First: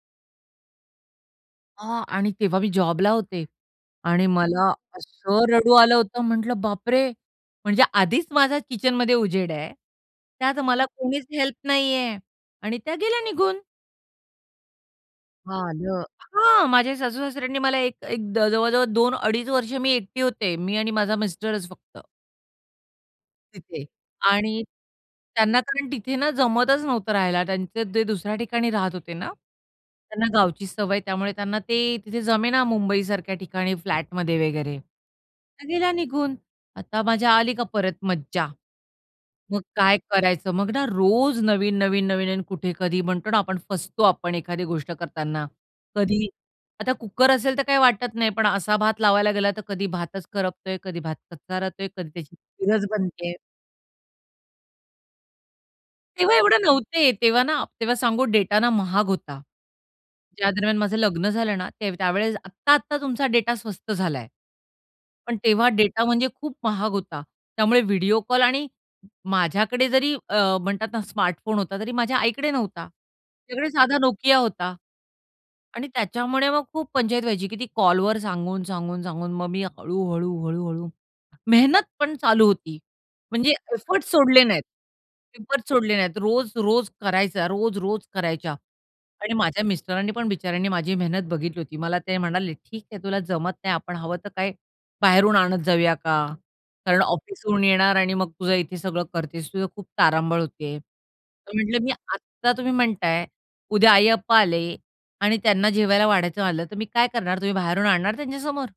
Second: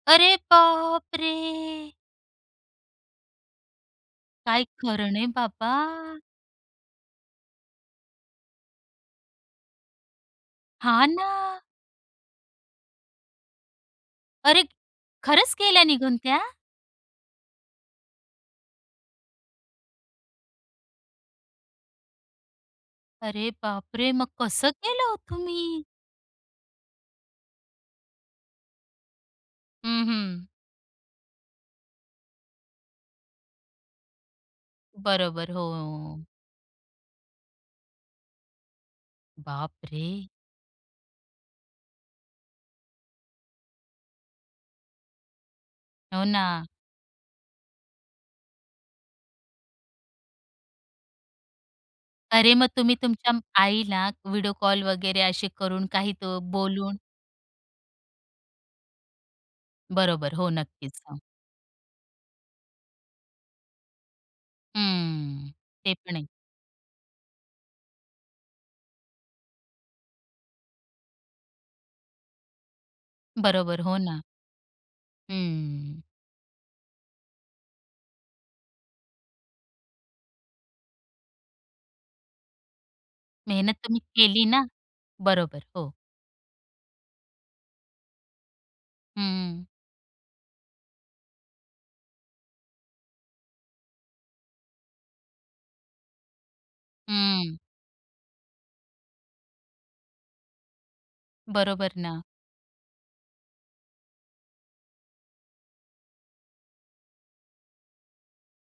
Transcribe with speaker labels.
Speaker 1: अरे बाप रे!
Speaker 2: अ आणि तेव्हा मी जॉबला होते. आणि
Speaker 1: काय
Speaker 2: मला
Speaker 1: खरं नाही
Speaker 2: असं
Speaker 1: बाबा.
Speaker 2: रडू आलं होतं. म्हंटलं बापरे! म्हणजे आधीच माझा किचनमध्ये उजेड आहे. त्यात मला
Speaker 1: हां,
Speaker 2: कोणीच हेल्प
Speaker 1: ना.
Speaker 2: नाहीये आणि त्या गेल्या निघून.
Speaker 1: अरे! खरंच गेल्या
Speaker 2: आलं.
Speaker 1: निघून त्या?
Speaker 2: हां माझ्या सासूसासऱ्यांनी मला एक एक द जवळ-जवळ 2 अडीच वर्ष मी एकटी होते. मी आणि माझा मिस्टरच फक्त.
Speaker 1: अरे
Speaker 2: तिथे.
Speaker 1: बाप रे! मग
Speaker 2: आणि
Speaker 1: कसं केलं हो
Speaker 2: त्यांना
Speaker 1: तुम्ही?
Speaker 2: कारण तिथे ना जमतच नव्हतं राहायला त्यांचे ते दुसऱ्या ठिकाणी राहत होते ना.
Speaker 1: हं,
Speaker 2: त्यांना
Speaker 1: हं.
Speaker 2: गावची सवय त्यामुळे त्यांना ते तिथे जमेना मुंबईसारख्या ठिकाणी फ्लॅटमध्ये वगैरे.
Speaker 1: बरोबर. हो,
Speaker 2: त्या गेल्या
Speaker 1: हो.
Speaker 2: निघून, आता माझ्या आली का परत मज्जा? मग काय
Speaker 1: बापरे!
Speaker 2: करायचं? मग ना रोज नवीन-नवीन, नवीन आणि कुठे कधी म्हणतो ना आपण फसतो आपण एखादी गोष्ट करताना.
Speaker 1: हो
Speaker 2: कधी
Speaker 1: ना.
Speaker 2: आता कुकर असेल तर काही वाटत नाही पण असा भात लावायला गेला तर कधी भातच करपतोय, कधी भात कच्चा, कधी त्याची
Speaker 1: अरे मग
Speaker 2: खीरच
Speaker 1: तुम्ही तुमच्या
Speaker 2: बनतेय.
Speaker 1: आईला व्हिडिओ कॉल वगैरे अशे करून काही
Speaker 2: तेव्हा
Speaker 1: तो
Speaker 2: एवढे
Speaker 1: बोलून
Speaker 2: नव्हते, तेव्हा ना तेव्हा सांगू डेटा ना महाग होता.
Speaker 1: बरोबर. हो
Speaker 2: ज्या दरम्यान माझं
Speaker 1: नक्कीच हां.
Speaker 2: लग्न झालं ना त्यावेळेस आत्ता-आत्ता तुमचा डेटा स्वस्त झालाय. पण
Speaker 1: हम्म.
Speaker 2: तेव्हा
Speaker 1: ते
Speaker 2: डेटा
Speaker 1: पण आहे.
Speaker 2: म्हणजे खूप महाग होता. त्यामुळे व्हिडिओ कॉल आणि माझ्याकडे जरी अ, म्हणतात ना स्मार्टफोन होता तरी माझ्या आईकडे नव्हता. तिच्याकडे
Speaker 1: बरोबर.
Speaker 2: साधा
Speaker 1: हो, ना.
Speaker 2: नोकिया होता आणि
Speaker 1: हम्म.
Speaker 2: त्याच्यामुळे मग खूप पंचायत व्हायची की ती कॉलवर सांगून, सांगून, सांगून. मग मी हळू-हळू, हळू-हळू मेहनत पण चालू होती, म्हणजे
Speaker 1: मेहनत तुम्ही
Speaker 2: एफर्ट्स सोडले
Speaker 1: केली
Speaker 2: नाहीत,
Speaker 1: ना? बरोबर.
Speaker 2: एफर्ट्स
Speaker 1: हो.
Speaker 2: सोडले नाहीत. रोज-रोज करायचा. रोज-रोज करायच्या आणि
Speaker 1: हं.
Speaker 2: माझ्या मिस्टरांनी पण बिचाऱ्यांनी माझी मेहनत बघितली होती मला ते म्हणाले, "ठीक आहे तुला जमत नाही आपण हवं तर काय बाहेरून आणत जाऊया का? कारण
Speaker 1: हं.
Speaker 2: ऑफिसहून येणार आणि मग तुझं इथे सगळं करतेस. तुझं खूप तारांबळ होते." तर म्हंटलं, "मी
Speaker 1: बरोबर ना?
Speaker 2: आता तुम्ही म्हणताय. उद्या आई-अप्पा आले आणि त्यांना जेवायला वाढायचं आलं तर मी काय करणार? तुम्ही बाहेरून आणणार त्यांच्या समोर?"